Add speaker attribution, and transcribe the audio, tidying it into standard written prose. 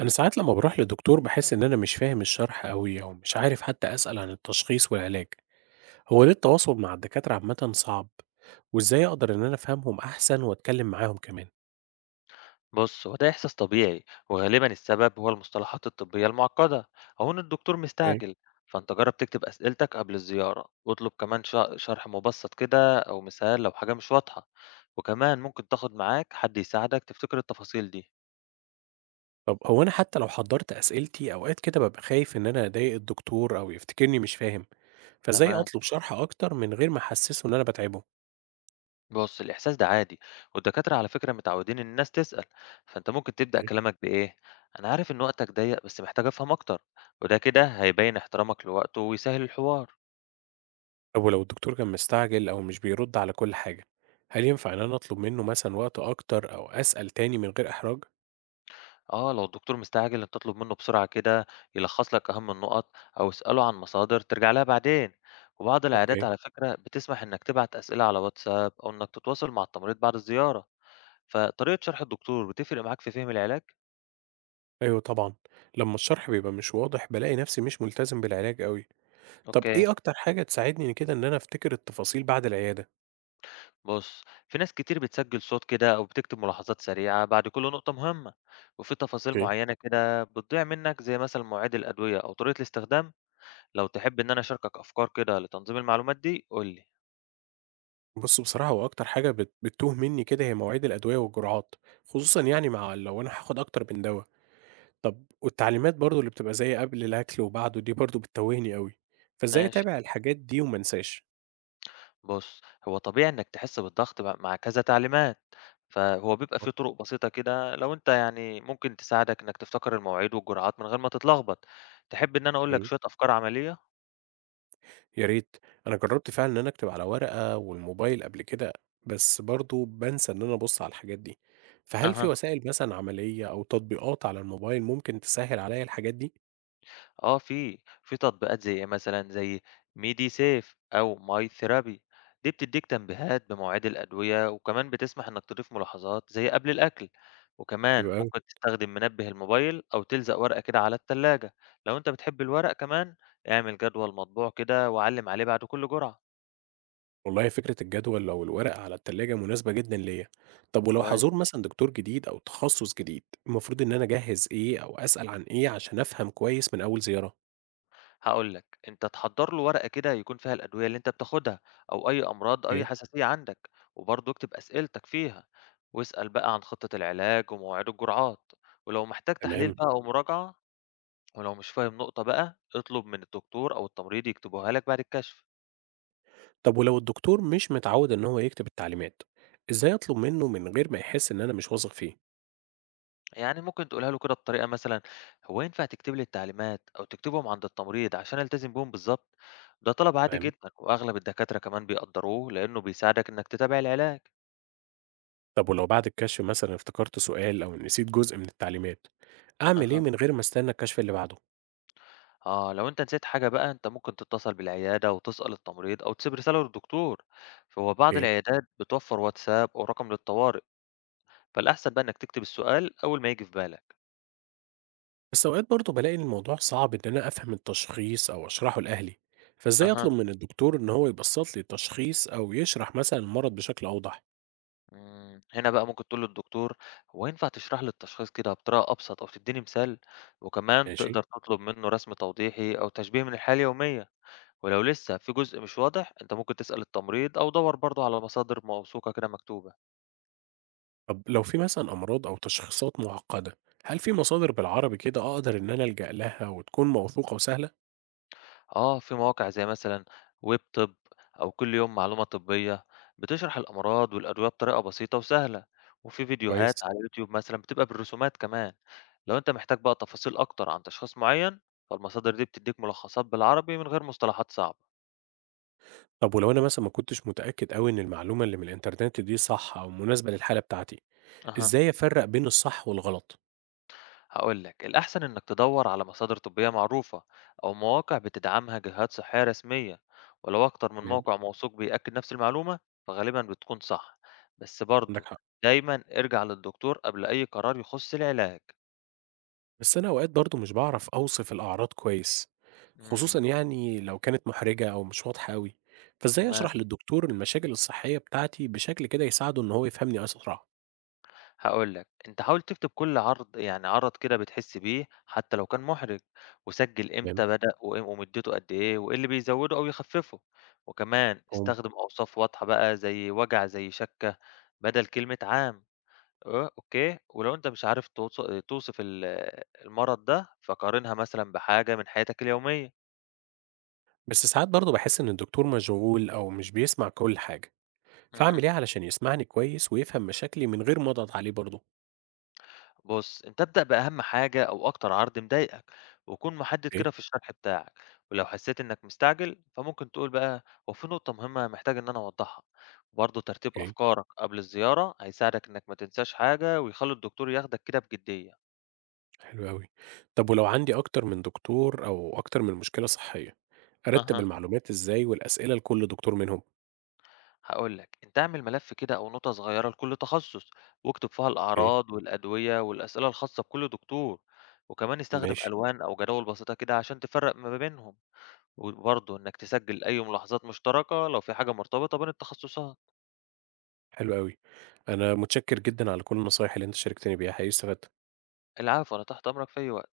Speaker 1: أنا ساعات لما بروح لدكتور بحس إن أنا مش فاهم الشرح أوي أو مش عارف حتى أسأل عن التشخيص والعلاج، هو ليه التواصل مع الدكاترة عامة صعب؟ وإزاي أقدر إن أنا أفهمهم أحسن وأتكلم معاهم كمان؟
Speaker 2: بص، هو ده إحساس طبيعي وغالبا السبب هو المصطلحات الطبية المعقدة أو إن الدكتور
Speaker 1: اوكي.
Speaker 2: مستعجل. فأنت جرب تكتب أسئلتك قبل الزيارة واطلب كمان شرح مبسط كده أو مثال لو حاجة مش واضحة. وكمان ممكن تاخد معاك حد يساعدك تفتكر التفاصيل دي.
Speaker 1: طب هو أنا حتى لو حضرت أسئلتي أوقات كده ببقى خايف إن أنا أضايق الدكتور أو يفتكرني مش فاهم، فإزاي
Speaker 2: تمام.
Speaker 1: أطلب شرح أكتر من غير ما أحسسه إن أنا بتعبه؟
Speaker 2: بص، الإحساس ده عادي، والدكاترة على فكرة متعودين إن الناس تسأل. فأنت ممكن تبدأ
Speaker 1: اوكي.
Speaker 2: كلامك بإيه: أنا عارف إن وقتك ضيق بس محتاج أفهم أكتر. وده كده هيبين احترامك لوقته ويسهل الحوار.
Speaker 1: طب ولو الدكتور كان مستعجل أو مش بيرد على كل حاجة، هل ينفع إن أنا أطلب منه مثلا وقت أكتر أو أسأل تاني من غير إحراج؟
Speaker 2: آه، لو الدكتور مستعجل أنت اطلب منه بسرعة كده يلخص لك أهم النقط، أو اسأله عن مصادر ترجع لها بعدين. وبعض العيادات
Speaker 1: اوكي.
Speaker 2: على فكرة بتسمح إنك تبعت أسئلة على واتساب، أو إنك تتواصل مع التمريض بعد الزيارة. فطريقة شرح الدكتور بتفرق معاك في فهم العلاج؟
Speaker 1: أيوه طبعًا، لمّا الشرح بيبقى مش واضح بالاقي نفسي مش ملتزم بالعلاج أوي. طب
Speaker 2: أوكي.
Speaker 1: إيه أكتر حاجة تساعدني كده إن أنا أفتكر التفاصيل بعد العيادة؟
Speaker 2: بص، في ناس كتير بتسجل صوت كده أو بتكتب ملاحظات سريعة بعد كل نقطة مهمة، وفي تفاصيل
Speaker 1: أوكي.
Speaker 2: معينة كده بتضيع منك زي مثلا مواعيد الأدوية أو طريقة الاستخدام. لو تحب إن أنا أشاركك أفكار كده لتنظيم المعلومات دي قولي.
Speaker 1: بُص بصراحة هو أكتر حاجة بتتوه مني كده هي مواعيد الأدوية والجرعات، خصوصًا يعني مع لو أنا هاخد أكتر من دوا. طب والتعليمات برضه اللي بتبقى زي قبل الأكل وبعده دي برضه بتتوهني أوي، فإزاي
Speaker 2: ماشي.
Speaker 1: أتابع الحاجات دي وما انساش؟
Speaker 2: بُص، هو طبيعي إنك تحس بالضغط مع كذا تعليمات، فهو بيبقى في طرق بسيطة كده لو أنت يعني ممكن تساعدك إنك تفتكر المواعيد والجرعات من غير ما تتلخبط. تحب إن أنا أقول لك شوية أفكار عملية؟
Speaker 1: يا ريت. انا جربت فعلا ان انا اكتب على ورقة والموبايل قبل كده، بس برضو بنسى ان انا ابص على الحاجات دي، فهل في
Speaker 2: أها.
Speaker 1: وسائل مثلا عملية او تطبيقات على الموبايل ممكن تسهل عليا الحاجات دي؟
Speaker 2: آه، في تطبيقات زي إيه مثلًا، زي MediSafe أو MyTherapy. دي بتدّيك تنبيهات بمواعيد الأدوية، وكمان بتسمح إنك تضيف ملاحظات زي قبل الأكل.
Speaker 1: حلو
Speaker 2: وكمان
Speaker 1: قوي.
Speaker 2: ممكن تستخدم منبه الموبايل أو تلزق ورقة كده على التلاجة. لو أنت بتحب الورق كمان، اعمل جدول مطبوع كده وعلّم عليه بعد كل جرعة.
Speaker 1: والله فكرة الجدول او الورقة على التلاجة مناسبة جدا ليا. طب ولو
Speaker 2: كويس.
Speaker 1: هزور مثلا دكتور جديد او تخصص جديد، المفروض ان انا اجهز ايه او اسأل عن ايه عشان افهم كويس من اول زيارة؟
Speaker 2: هاقول لك، أنت تحضّر له ورقة كده يكون فيها الأدوية اللي أنت بتاخدها، أو أي أمراض، أي
Speaker 1: اوكي.
Speaker 2: حساسية عندك. وبرضه اكتب أسئلتك فيها، واسأل بقى عن خطة العلاج ومواعيد الجرعات، ولو محتاج تحليل
Speaker 1: تمام.
Speaker 2: بقى أو مراجعة. ولو مش فاهم نقطة بقى اطلب من الدكتور أو التمريض يكتبوها لك بعد الكشف.
Speaker 1: طب ولو الدكتور مش متعود ان هو يكتب التعليمات، ازاي اطلب منه من غير ما يحس ان انا مش واثق فيه؟
Speaker 2: يعني ممكن تقولها له كده بطريقة مثلًا: هو ينفع تكتب لي التعليمات أو تكتبهم عند التمريض عشان ألتزم بيهم بالضبط؟ ده طلب عادي
Speaker 1: تمام.
Speaker 2: جدًا، وأغلب الدكاترة كمان بيقدّروه لإنه بيساعدك إنك تتابع العلاج.
Speaker 1: طب ولو بعد الكشف مثلا افتكرت سؤال أو نسيت جزء من التعليمات، أعمل إيه
Speaker 2: أها.
Speaker 1: من غير ما استنى الكشف اللي بعده؟
Speaker 2: آه، لو أنت نسيت حاجة بقى أنت ممكن تتصل بالعيادة وتسأل التمريض، أو تسيب رسالة للدكتور. فهو بعض
Speaker 1: أوكي.
Speaker 2: العيادات بتوفر واتساب أو رقم للطوارئ. فالأحسن بقى إنك تكتب السؤال أول ما يجي في بالك.
Speaker 1: بس أوقات برضه بلاقي إن الموضوع صعب إن أنا أفهم التشخيص أو أشرحه لأهلي، فإزاي أطلب
Speaker 2: أها.
Speaker 1: من الدكتور إن هو يبسط لي التشخيص أو يشرح مثلا المرض بشكل أوضح؟
Speaker 2: هنا بقى ممكن تقول للدكتور: هو ينفع تشرح لي التشخيص كده بطريقة أبسط أو تديني مثال؟ وكمان
Speaker 1: ماشي.
Speaker 2: تقدر تطلب منه رسم توضيحي أو تشبيه من الحالة اليومية. ولو لسه في جزء مش واضح، أنت ممكن تسأل التمريض أو دور برضه على مصادر موثوقة كده مكتوبة.
Speaker 1: طب لو في مثلا أمراض أو تشخيصات معقدة، هل في مصادر بالعربي كده أقدر إن أنا ألجأ لها وتكون موثوقة وسهلة؟
Speaker 2: آه، في مواقع زي مثلًا ويبطب، أو كل يوم معلومة طبية، بتشرح الأمراض والأدوية بطريقة بسيطة وسهلة. وفي
Speaker 1: كويس.
Speaker 2: فيديوهات على يوتيوب مثلًا بتبقى بالرسومات كمان. لو أنت محتاج بقى تفاصيل أكتر عن تشخيص معين، فالمصادر دي بتديك ملخصات بالعربي من غير مصطلحات صعبة.
Speaker 1: طب ولو أنا مثلا ما كنتش متأكد أوي إن المعلومة اللي من الإنترنت دي صح أو مناسبة للحالة بتاعتي،
Speaker 2: أها.
Speaker 1: إزاي أفرّق بين الصح والغلط؟
Speaker 2: هقول لك، الأحسن إنك تدور على مصادر طبية معروفة، أو مواقع بتدعمها جهات صحية رسمية. ولو أكتر من
Speaker 1: تمام.
Speaker 2: موقع موثوق بيأكد نفس المعلومة فغالبا بتكون صح. بس
Speaker 1: عندك
Speaker 2: برضه
Speaker 1: حق.
Speaker 2: دايما ارجع للدكتور قبل أي قرار يخص العلاج.
Speaker 1: بس أنا أوقات برضه مش باعرف أوصف الأعراض كويس،
Speaker 2: مم.
Speaker 1: خصوصًا يعني لو كانت محرجة أو مش واضحة أوي، فإزاي
Speaker 2: تمام.
Speaker 1: أشرح للدكتور المشاكل الصحية بتاعتي بشكل كده يساعده إن هو يفهمني أسرع؟
Speaker 2: هاقول لك، أنت حاول تكتب كل عرض يعني عرض كده بتحس بيه حتى لو كان محرج، وسجل
Speaker 1: تمام،
Speaker 2: إمتى بدأ ومدته قد إيه وإيه اللي بيزوده أو يخففه. وكمان
Speaker 1: مفهوم.
Speaker 2: استخدم أوصاف واضحة بقى زي وجع زي شَكّة، بدل كلمة عام. آه، أوكي، ولو أنت مش عارف توصف المرض ده فقارنها مثلًا بحاجة من حياتك اليومية.
Speaker 1: بس ساعات برضه باحس إن الدكتور مشغول أو مش بيسمع كل حاجة، فأعمل
Speaker 2: اهم.
Speaker 1: إيه علشان يسمعني كويس ويفهم مشاكلي من غير ما أضغط عليه برضه؟
Speaker 2: بُص، أنت ابدأ بأهم حاجة أو أكتر عرض مضايقك، وكون محدد
Speaker 1: أوكي،
Speaker 2: كده في الشرح بتاعك. ولو حسيت إنك مستعجل فممكن تقول بقى: هو في نقطة مهمة محتاج إن أنا أوضحها. وبرضه ترتيب
Speaker 1: أوكي.
Speaker 2: أفكارك قبل الزيارة هيساعدك إنك ما تنساش حاجة، ويخلّي الدكتور ياخدك كده بجدية.
Speaker 1: حلو أوي. طب ولو عندي أكتر من دكتور أو أكتر من مشكلة صحية، أرتّب
Speaker 2: أها.
Speaker 1: المعلومات إزاي والأسئلة لكل دكتور منهم؟
Speaker 2: هاقول لك، أنت اعمل ملف كده أو نوتة صغيرة لكل تخصص، واكتب فيها
Speaker 1: أوكي.
Speaker 2: الأعراض والأدوية والأسئلة الخاصة بكل دكتور. وكمان استخدم
Speaker 1: ماشي،
Speaker 2: ألوان أو جداول بسيطة كده عشان تفرق ما بينهم. وبرضه إنك تسجّل أي ملاحظات مشتركة لو في حاجة مرتبطة بين التخصصات.
Speaker 1: حلو أوي. أنا متشكر جدًا على كل النصايح اللي أنت شاركتني بيها، حقيقي استفدت.
Speaker 2: العفو، أنا تحت أمرك في أي وقت.